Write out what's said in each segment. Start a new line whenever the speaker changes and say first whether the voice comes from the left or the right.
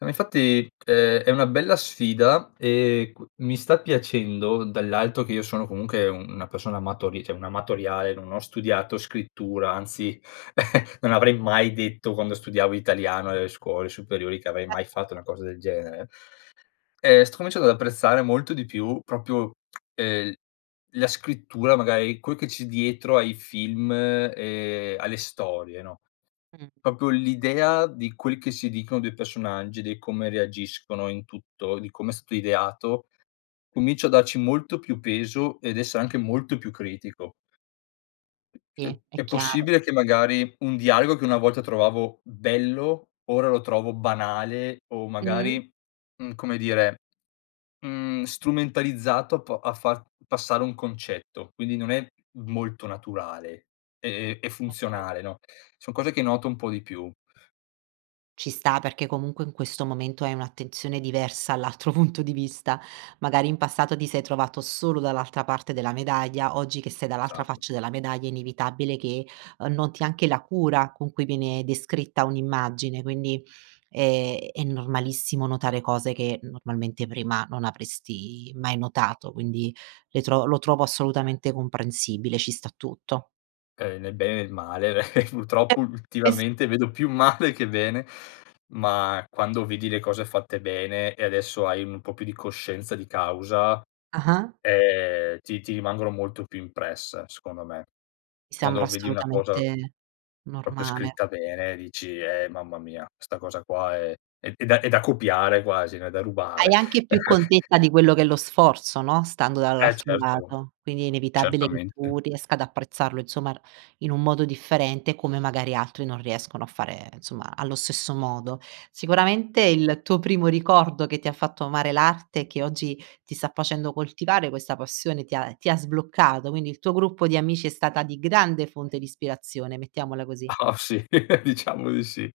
left: No, ma infatti è è una bella sfida e q mi sta piacendo, dall'alto che io sono comunque una persona amatori cioè, un amatoriale, non ho studiato scrittura, anzi non avrei mai detto, quando studiavo italiano nelle scuole superiori, che avrei mai fatto una cosa del genere, uhm, sto cominciando ad apprezzare molto di più, proprio, ehm, la scrittura, magari, quel che c'è dietro ai film e alle storie, no,
right: Mh.
left: proprio l'idea di quel che si dicono dei personaggi, di come reagiscono in tutto, di come è stato ideato. Comincio a darci molto più peso ed essere anche molto più critico. Uhm,
right: Sì, è
left: è
right: chiaro.
left: possibile che, magari, un dialogo che una volta trovavo bello, ora lo trovo banale o
right: Mh.
left: magari, mhmm, come dire, mhmm, strumentalizzato po a far passare un concetto. Quindi, non è molto naturale e e
right: [unintelligible]
left: funzionale, no, son cose che noto un po' di più.
right: Ci sta, perché comunque in questo momento hai un'attenzione diversa all'altro punto di vista. Magari, in passato, ti sei trovato solo dall'altra parte della medaglia, oggi che sei dall'altra
left: Esatto.
right: faccia della medaglia, è inevitabile che noti anche la cura con cui viene descritta un'immagine, quindi è è normalissimo notare cose che normalmente prima non avresti mai notato, quindi le tro lo trovo assolutamente comprensibile, ci sta tutto.
left: Ehm, nel bene e il male.
right: E
left: Purtroppo,
right: e s
left: ultimamente, vedo più male che bene, ma quando vedi le cose fatte bene, e adesso hai un po' più di coscienza di causa,
right: Ah-ah.
left: ehm, ti ti rimangono molto più impresse, secondo me.
right: Mi sembra
left: Quando vedi una cosa
right: assolutamente
left: proprio
right: normale.
left: scritta bene, dici: "Eh, mamma mia, 'sta cosa qua, è è da è da copiare quasi, no, è da rubare."
right: Hai anche più contezza di quello che è lo sforzo, no, stando
left: Eh,
right: dall'altro
left: certo.
right: lato, quindi è inevitabile che
left: Certamente.
right: tu riesca ad apprezzarlo, insomma, r in un modo differente, come magari, altri non riescono a fare, insomma, allo stesso modo. Sicuramente, il tuo primo ricordo, che ti ha fatto amare l'arte, e che oggi ti sta facendo coltivare questa passione, ti ha ti ha sbloccato, quindi il tuo gruppo di amici è stata di grande fonte di ispirazione, mettiamola così.
left: Oh sì, diciamo di sì.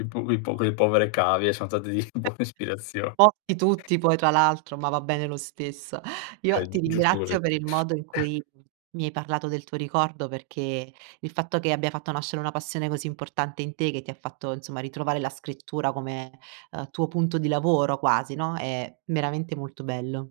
left: I pu i po le povere cavie son state di buona ispirazio
right: [unintelligible] tutti, poi, tra l'altro, ma va bene lo stesso.
left: È
right: Io
left: g
right: ti
left: giusto così.
right: ringrazio per il modo in cui mi hai parlato del tuo ricordo, perché, il fatto che abbia fatto nascere una passione così importante in te, che ti ha fatto, insomma, ritrovare la scrittura come, uhm, tuo punto di lavoro quasi, no, è veramente molto bello.